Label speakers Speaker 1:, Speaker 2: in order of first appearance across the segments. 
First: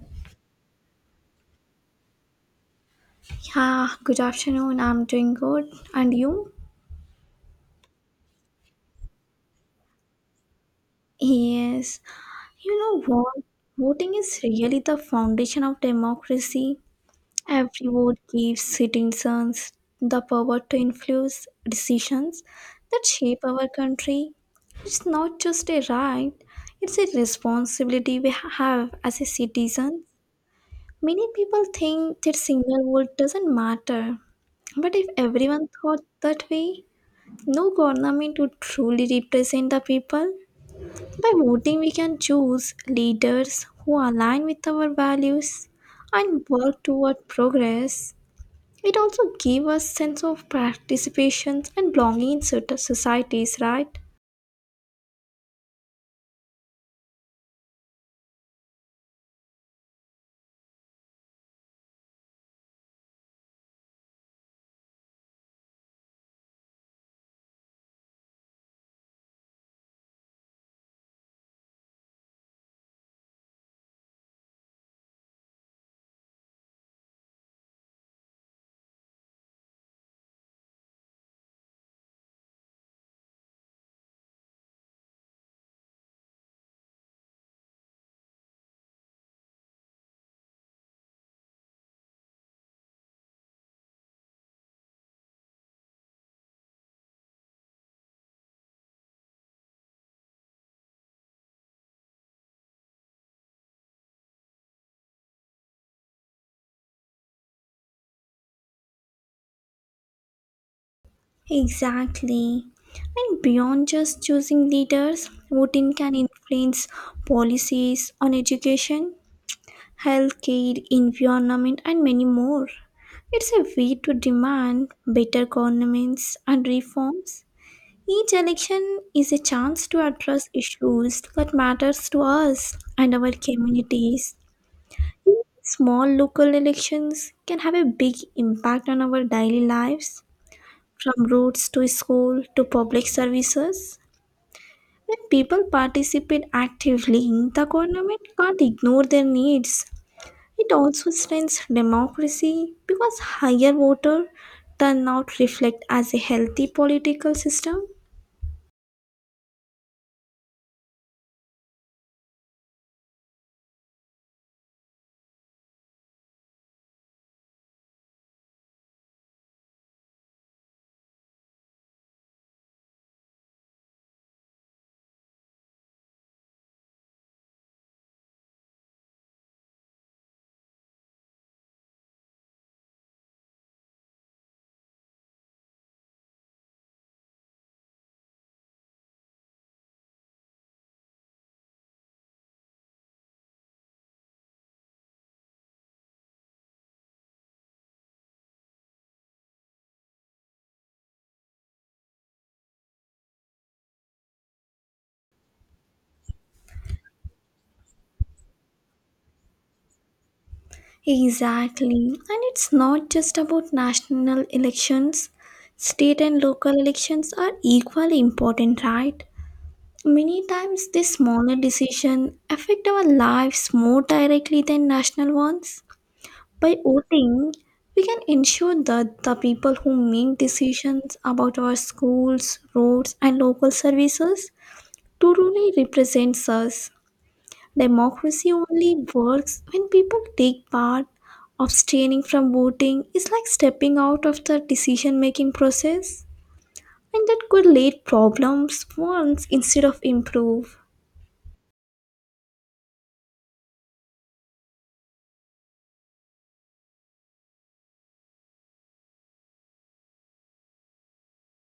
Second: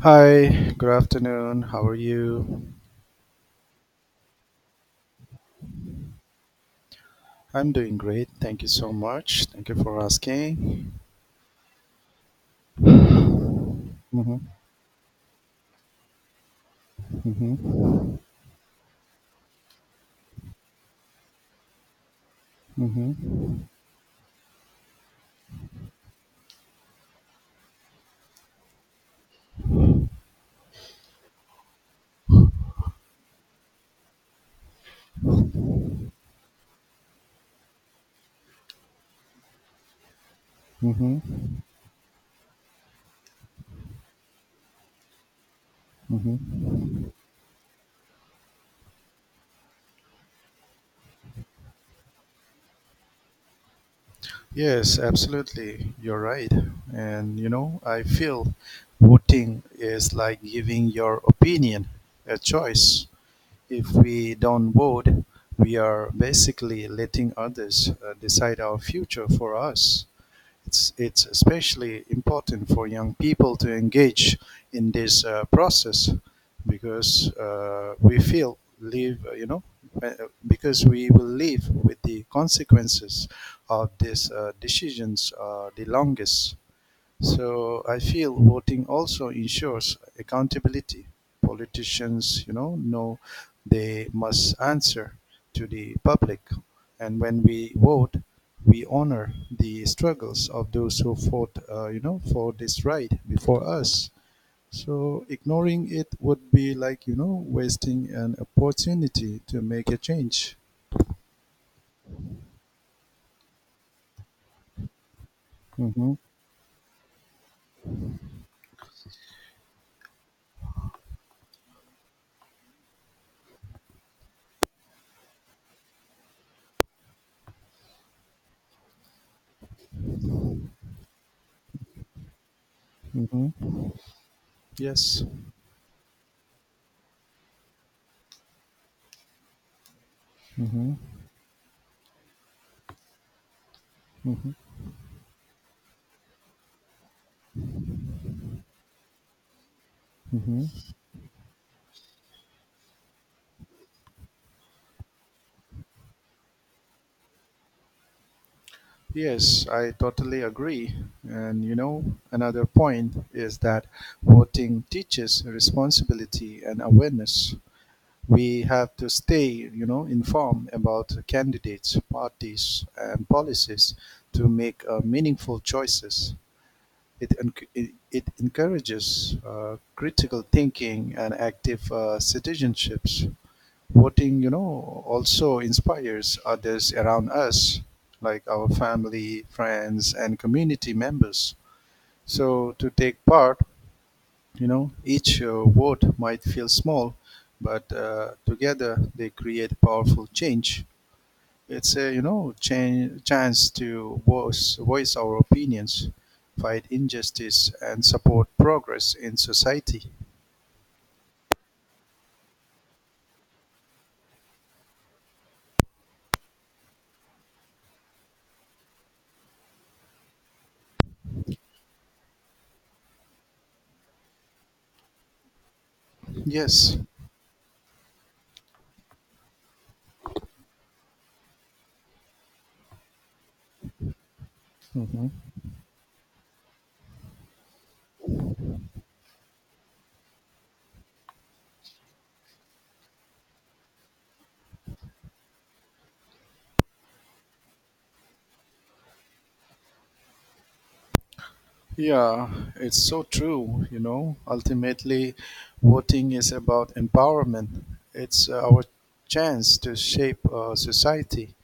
Speaker 1: Hi, good afternoon. How are you?
Speaker 2: Yeah, good afternoon. I'm doing good. And you?
Speaker 1: I'm doing great. Thank you so much. Thank you for asking.
Speaker 2: Yes. You know what? Voting
Speaker 1: Hmm.
Speaker 2: is really the foundation of democracy. Every vote
Speaker 1: Hmm.
Speaker 2: gives citizens the power to influence decisions that
Speaker 1: Hmm.
Speaker 2: shape our country. It's not just a right, it's a responsibility we have as a citizen. Many people think that single vote doesn't matter. But if everyone thought that way, no government would truly represent the people.
Speaker 1: Hmm.
Speaker 2: By voting, we can choose leaders who align with our values and work
Speaker 1: Hmm.
Speaker 2: toward progress. It also gives us sense of participation and belonging in certain societies, right?
Speaker 1: Yes, absolutely. You're right. And you know, I feel voting is like giving your opinion a choice. If we don't vote, we are basically letting others decide our future for us. It's especially important for young people to engage in this process because we feel live you know uh, because we will live with the consequences of these decisions the longest, so I feel voting also ensures accountability. Politicians, you know they must answer to the public. And when we vote, we honor the struggles of those who fought, for this right before us. So ignoring it would be like, you know, wasting an opportunity to make a change.
Speaker 2: Exactly. And beyond just choosing leaders, voting
Speaker 1: Mm-hmm.
Speaker 2: can influence policies on education, healthcare, environment, and many more. It's a way to demand better governments and reforms. Each election is a chance to address issues that matters to us and our
Speaker 1: Mm-hmm.
Speaker 2: communities.
Speaker 1: Yes.
Speaker 2: Small local elections can have a big impact on our daily lives,
Speaker 1: Mm-hmm.
Speaker 2: from roads to school to public services.
Speaker 1: Mm-hmm.
Speaker 2: When people participate actively, the government can't ignore their needs. It
Speaker 1: Mm-hmm.
Speaker 2: also strengthens democracy because higher voter turnout reflect as a healthy political system.
Speaker 1: Yes, I totally agree. And you know, another point is that voting teaches responsibility and awareness. We have to stay, you know, informed about candidates, parties, and policies to make meaningful choices. It encourages critical thinking and active citizenships. Voting, you know, also inspires others around us, like our family, friends, and community members. So to take part, you know, each vote might feel small, but together they create powerful change. It's a chance to voice our opinions, fight injustice, and support progress in society.
Speaker 2: Exactly. And it's not just about national elections. State and local elections are equally important, right? Many times these smaller decisions affect our lives more directly than national ones. By
Speaker 1: Yes.
Speaker 2: voting, we can ensure that the people who make decisions about our schools, roads, and local services truly represents us. Democracy only works when people take part. Abstaining from voting is like stepping out of the decision making process, and that could lead problems once instead of improve.
Speaker 1: Yeah, it's so true. You know, ultimately, voting is about empowerment. It's our chance to shape society,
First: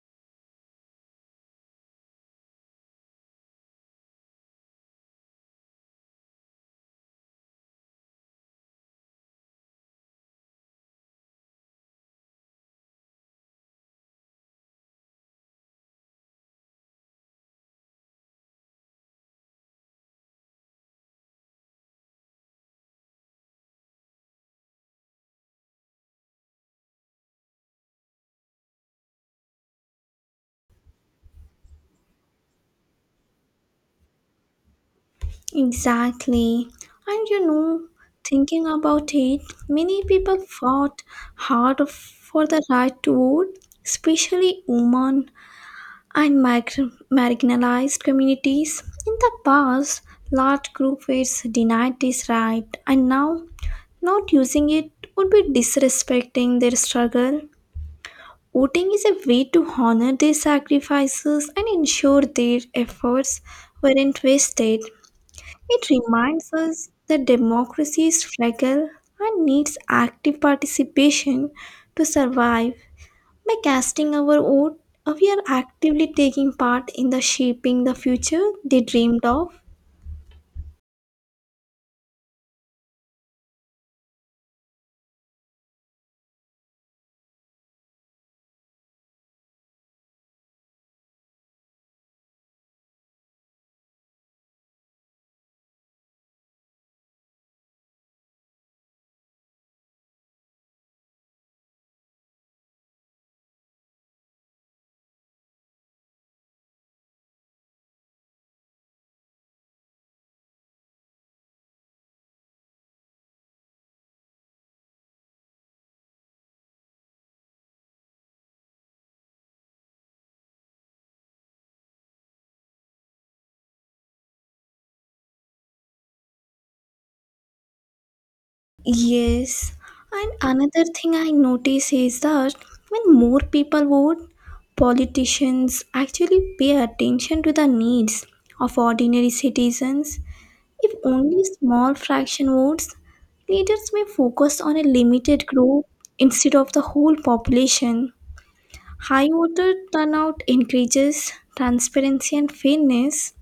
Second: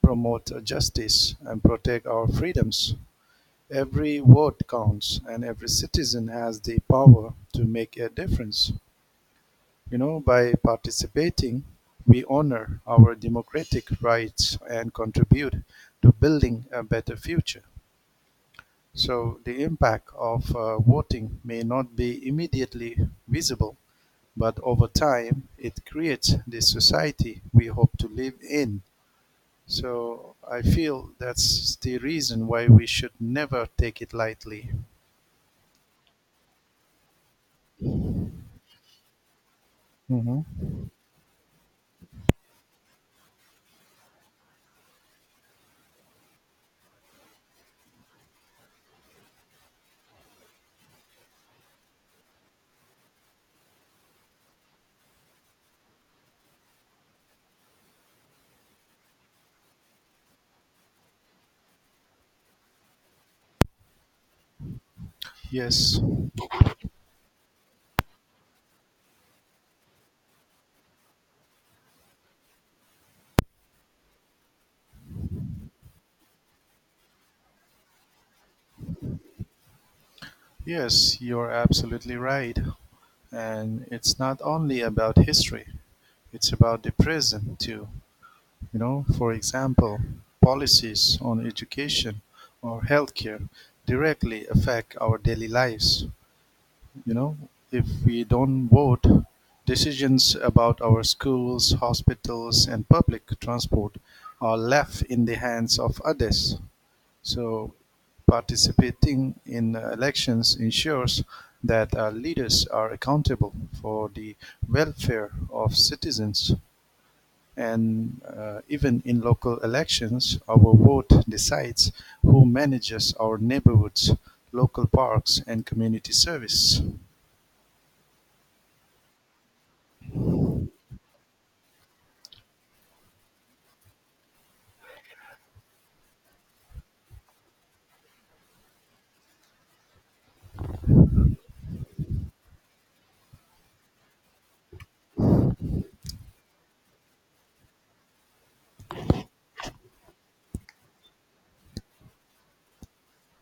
Speaker 1: promote justice, and protect our freedoms. Every vote counts, and every citizen has the power to make a difference. You know, by participating, we honor our democratic rights and contribute to building a better future. So the impact of voting may not be immediately visible, but over time it creates the society we hope to live in. So I feel that's the reason why we should never take it lightly.
Speaker 2: Exactly. And you know, thinking about it, many people
Speaker 1: Mhm.
Speaker 2: fought hard for the right to vote, especially women and marginalized communities. In the past, large groups were denied this right, and now not using it would be disrespecting their struggle. Voting is a way to honor their sacrifices and ensure their efforts weren't wasted. It
Speaker 1: Yes,
Speaker 2: reminds us that democracy is fragile and needs active participation to survive. By casting our vote, we are actively taking part in the shaping the future they dreamed of.
Speaker 1: yes, you're absolutely right. And it's not only about history, it's about the present too. You know, for example, policies on education or healthcare directly affect our daily lives. You know, if we don't vote, decisions about our schools, hospitals, and public transport are left in the hands of others. So, participating in elections ensures that our leaders are accountable for the welfare of citizens. And even in local elections, our vote decides who manages our neighborhoods, local parks, and community service.
Speaker 2: Yes, and another thing I notice is that when more people vote, politicians actually pay attention to the needs of ordinary citizens. If only small fraction votes, leaders may focus on a limited group instead of the whole population. High voter turnout encourages transparency and fairness.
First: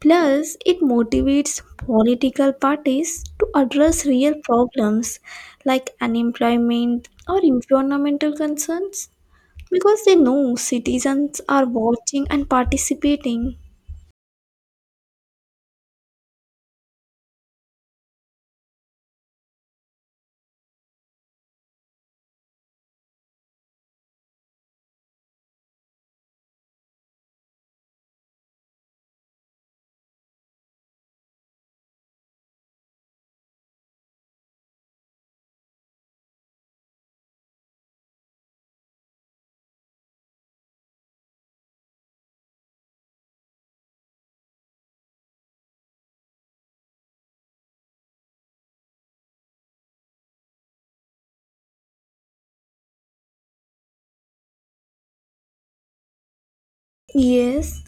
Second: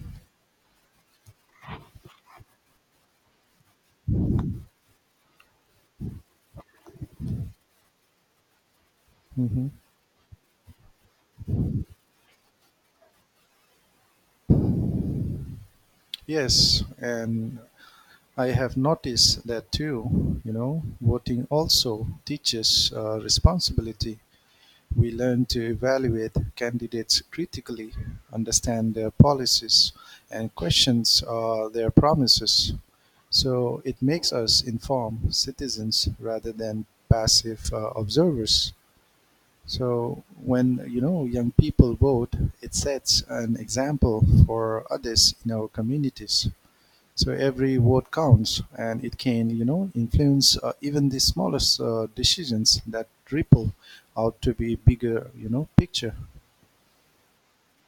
Speaker 2: Plus, it motivates political parties to address real problems like unemployment or environmental concerns
Speaker 1: Hmm.
Speaker 2: because they know citizens are watching and participating.
Speaker 1: Yes, and I have noticed that too. You know, voting also teaches responsibility. We learn to evaluate candidates critically, understand their policies, and question their promises. So it makes us informed citizens rather than passive observers. So when you know young people vote, it sets an example for others in our communities. So every vote counts, and it can, you know, influence even the smallest decisions that ripple out to be bigger, you know, picture.
Speaker 2: Yes,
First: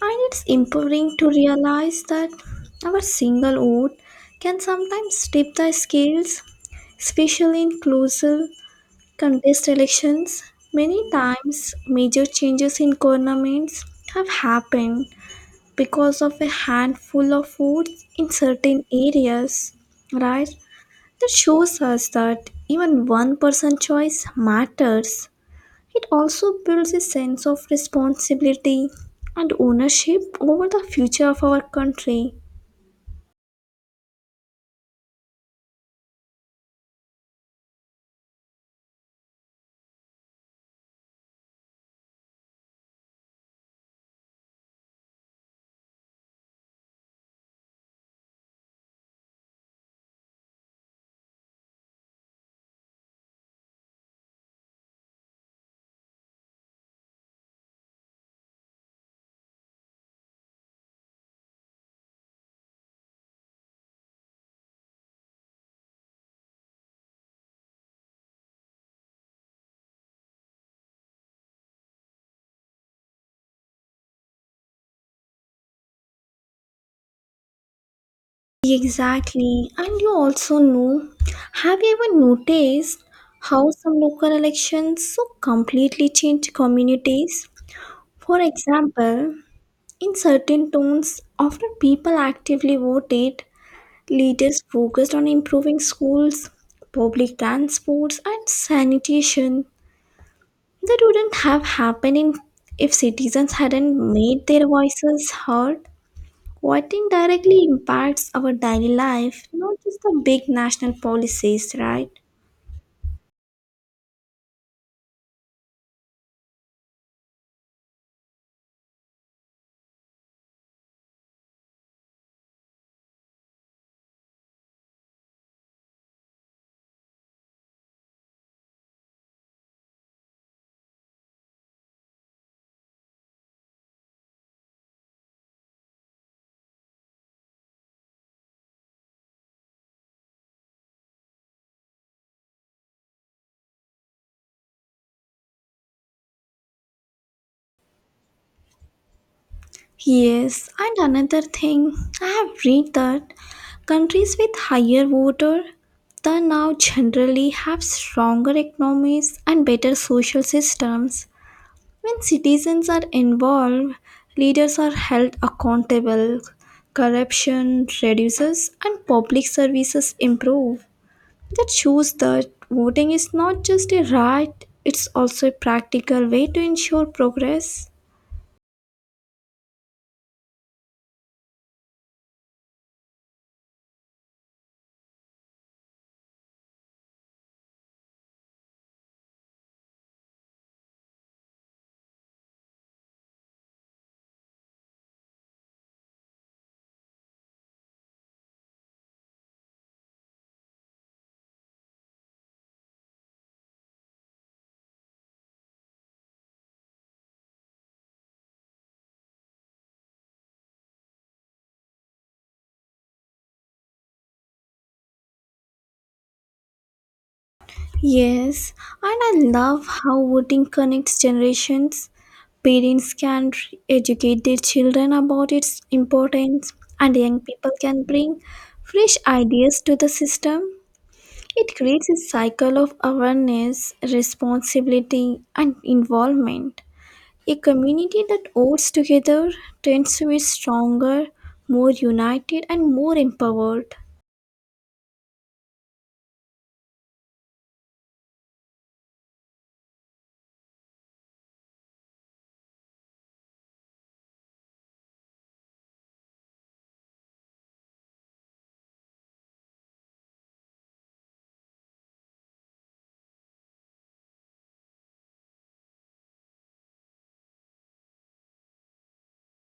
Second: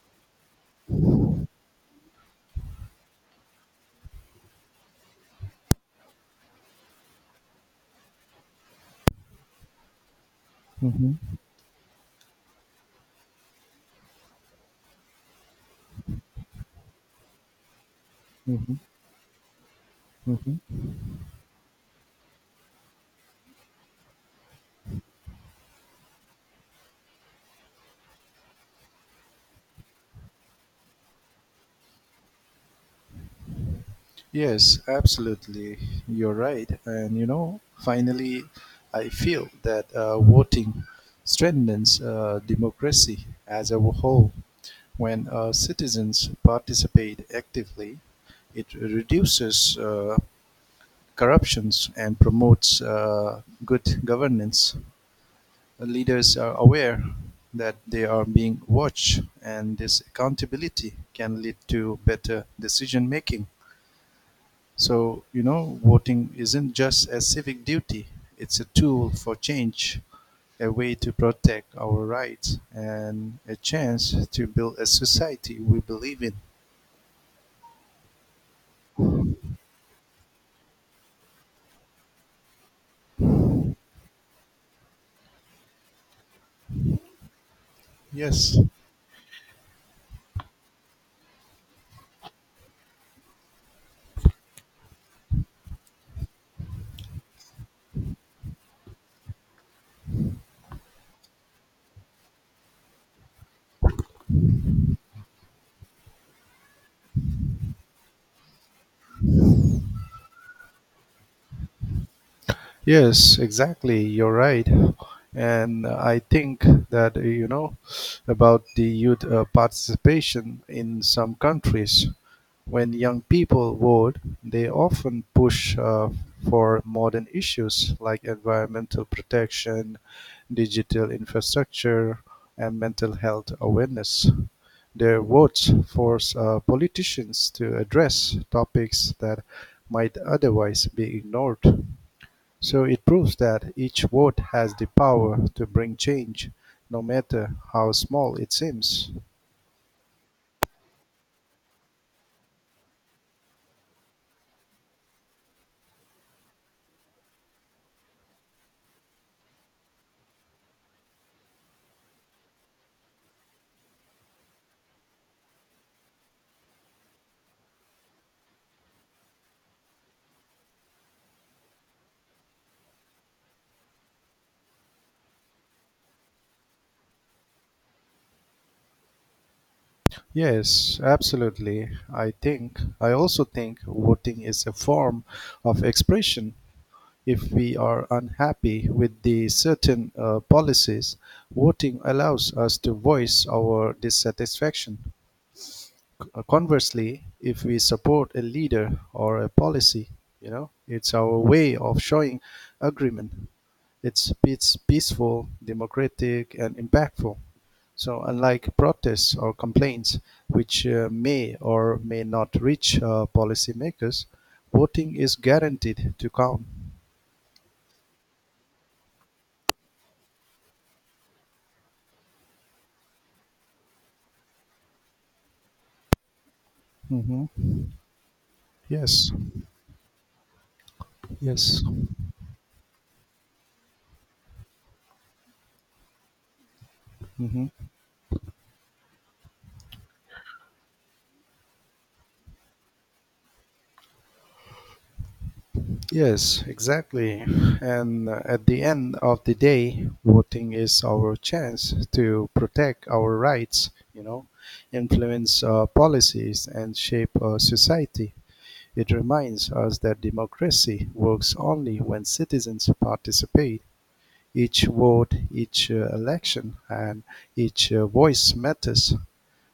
Speaker 2: and it's empowering to realize that our single vote can sometimes tip the scales, especially in closer contest elections. Many
Speaker 1: Hmm.
Speaker 2: times, major changes in governments have happened because of a handful of votes in
Speaker 1: Hmm.
Speaker 2: certain areas, right?
Speaker 1: Hmm.
Speaker 2: That shows us that even one person choice matters. It also builds a sense of responsibility and ownership over the future of our country.
Speaker 1: Yes, absolutely. You're right, and you know, finally, I feel that voting strengthens democracy as a whole. When citizens participate actively, it reduces corruptions and promotes good governance. Leaders are aware that they are being watched, and this accountability can lead to better decision making. So, you know, voting isn't just a civic duty, it's a tool for change, a way to protect our rights, and a chance to build a society we believe in.
Speaker 2: Exactly. And you also know, have you ever noticed how some local elections so completely change communities? For
Speaker 1: Yes.
Speaker 2: example, in certain towns, after people actively voted, leaders focused on improving schools, public transports, and sanitation. That wouldn't have happened if citizens hadn't made their voices heard. Voting directly impacts our daily life, not just the big national policies, right?
Speaker 1: Yes, exactly. You're right. And I think that, you know, about the youth participation in some countries, when young people vote, they often push for modern issues like environmental protection, digital infrastructure, and mental health awareness. Their votes force politicians to address topics that might otherwise be ignored. So it proves that each vote has the power to bring change, no matter how small it seems.
Speaker 2: Yes, and another thing, I have read that countries with higher voter turnout generally have stronger economies and better social systems. When citizens are involved, leaders are held accountable, corruption reduces, and public services improve. That shows that voting is not just a right, it's also a practical way to ensure progress.
Speaker 1: Yes, absolutely. I think I also think voting is a form of expression. If we are unhappy with the certain policies, voting allows us to voice our dissatisfaction. Conversely, if we support a leader or a policy, you know, it's our way of showing agreement. It's peaceful, democratic, and impactful. So unlike protests or complaints, which may or may not reach policymakers, voting is guaranteed to count.
Speaker 2: Yes, and I love how voting connects generations. Parents can educate their children about its importance, and young
Speaker 1: Mhm.
Speaker 2: people can bring fresh
Speaker 1: Yes.
Speaker 2: ideas to the system. It
Speaker 1: Yes.
Speaker 2: creates a cycle of awareness, responsibility, and involvement. A
Speaker 1: Mhm.
Speaker 2: community that works together tends to be stronger, more united, and more empowered.
Speaker 1: Yes, exactly. And at the end of the day, voting is our chance to protect our rights, you know, influence policies, and shape society. It reminds us that democracy works only when citizens participate. Each vote, each election, and each voice matters.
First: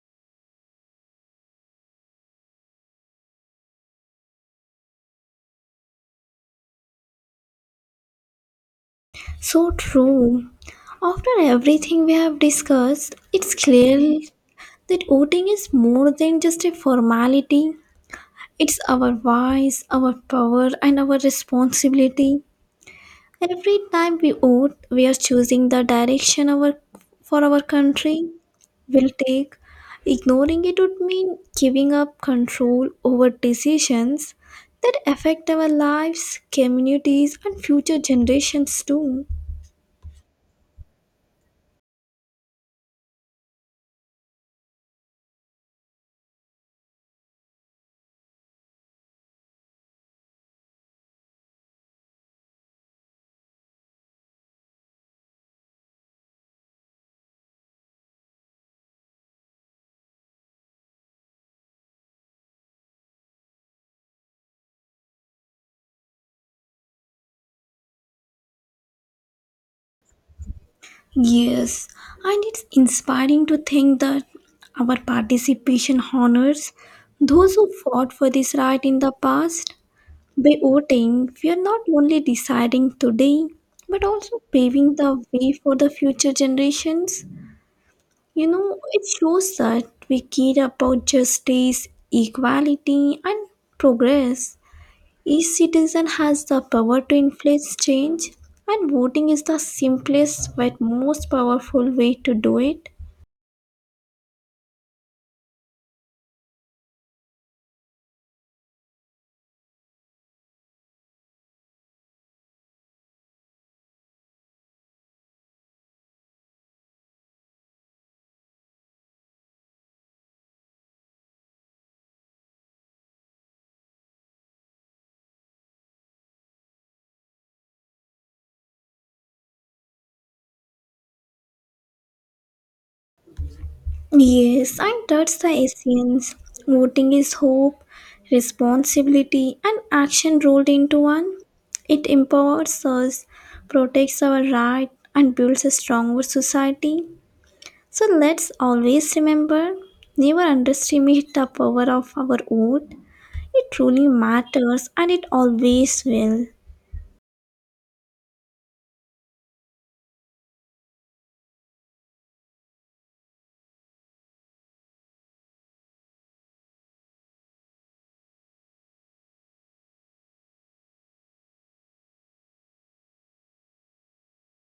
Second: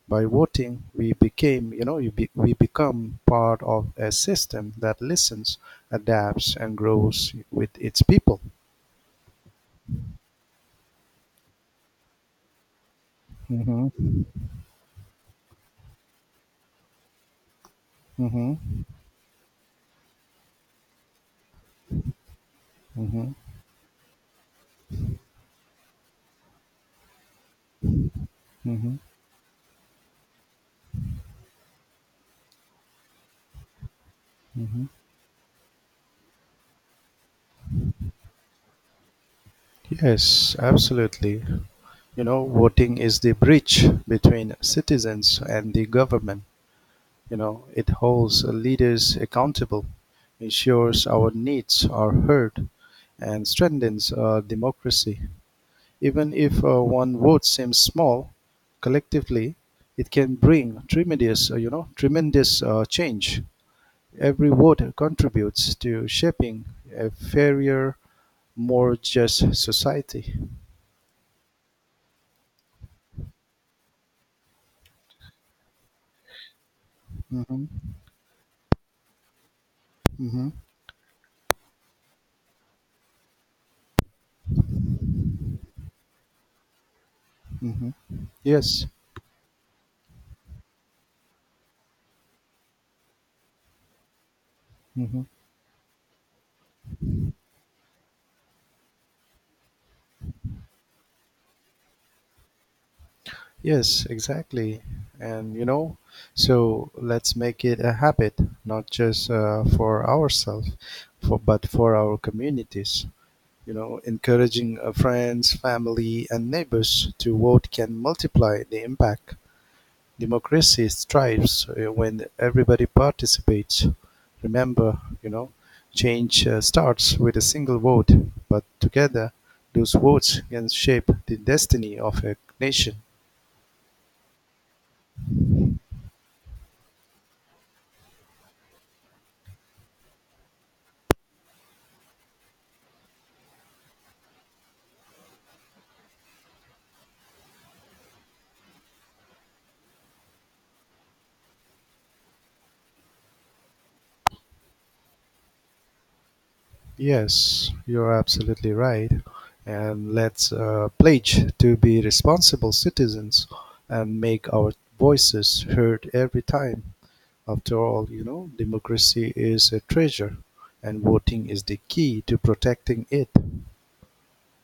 Speaker 1: By voting, we became, you know, you be, we become part of a system that listens, adapts, and grows with its people.
Speaker 2: So true. After everything we have discussed, it's
Speaker 1: Hmm.
Speaker 2: clear that voting is more than just a formality.
Speaker 1: Hmm.
Speaker 2: It's our voice, our power, and our responsibility.
Speaker 1: Hmm.
Speaker 2: Every time we vote, we are choosing the direction our for our country
Speaker 1: Hmm.
Speaker 2: will take. Ignoring it would mean giving up control over decisions
Speaker 1: Hmm.
Speaker 2: that affect our lives, communities, and future generations too.
Speaker 1: Yes, absolutely. You know, voting is the bridge between citizens and the government. You know, it holds leaders accountable, ensures our needs are heard, and strengthens our democracy. Even if one vote seems small, collectively, it can bring tremendous change. Every vote contributes to shaping a fairer, more just society.
Speaker 2: Yes, and it's inspiring to think that our participation honors those
Speaker 1: Hmm.
Speaker 2: who fought for this right in the past.
Speaker 1: Hmm.
Speaker 2: By voting, we are not only deciding today, but also paving the way for the future generations.
Speaker 1: Hmm.
Speaker 2: You know,
Speaker 1: Yes.
Speaker 2: it shows that we care about justice, equality, and progress.
Speaker 1: Hmm.
Speaker 2: Each citizen has the power to influence change, and voting is the simplest but most powerful way to do it.
Speaker 1: Yes, exactly. And you know, so let's make it a habit, not just for ourselves, for but for our communities. You know, encouraging friends, family, and neighbors to vote can multiply the impact. Democracy thrives when everybody participates. Remember, you know, change starts with a single vote, but together those votes can shape the destiny of a nation.
Speaker 2: Yes, and that's the essence. Voting is hope, responsibility, and action rolled into one. It empowers us, protects our right, and builds a stronger society. So let's always remember, never underestimate the power of our vote. It truly matters and it always will.
Speaker 1: Yes, you're absolutely right. And let's pledge to be responsible citizens and make our voices heard every time. After all, you know, democracy is a treasure, and voting is the key to protecting it.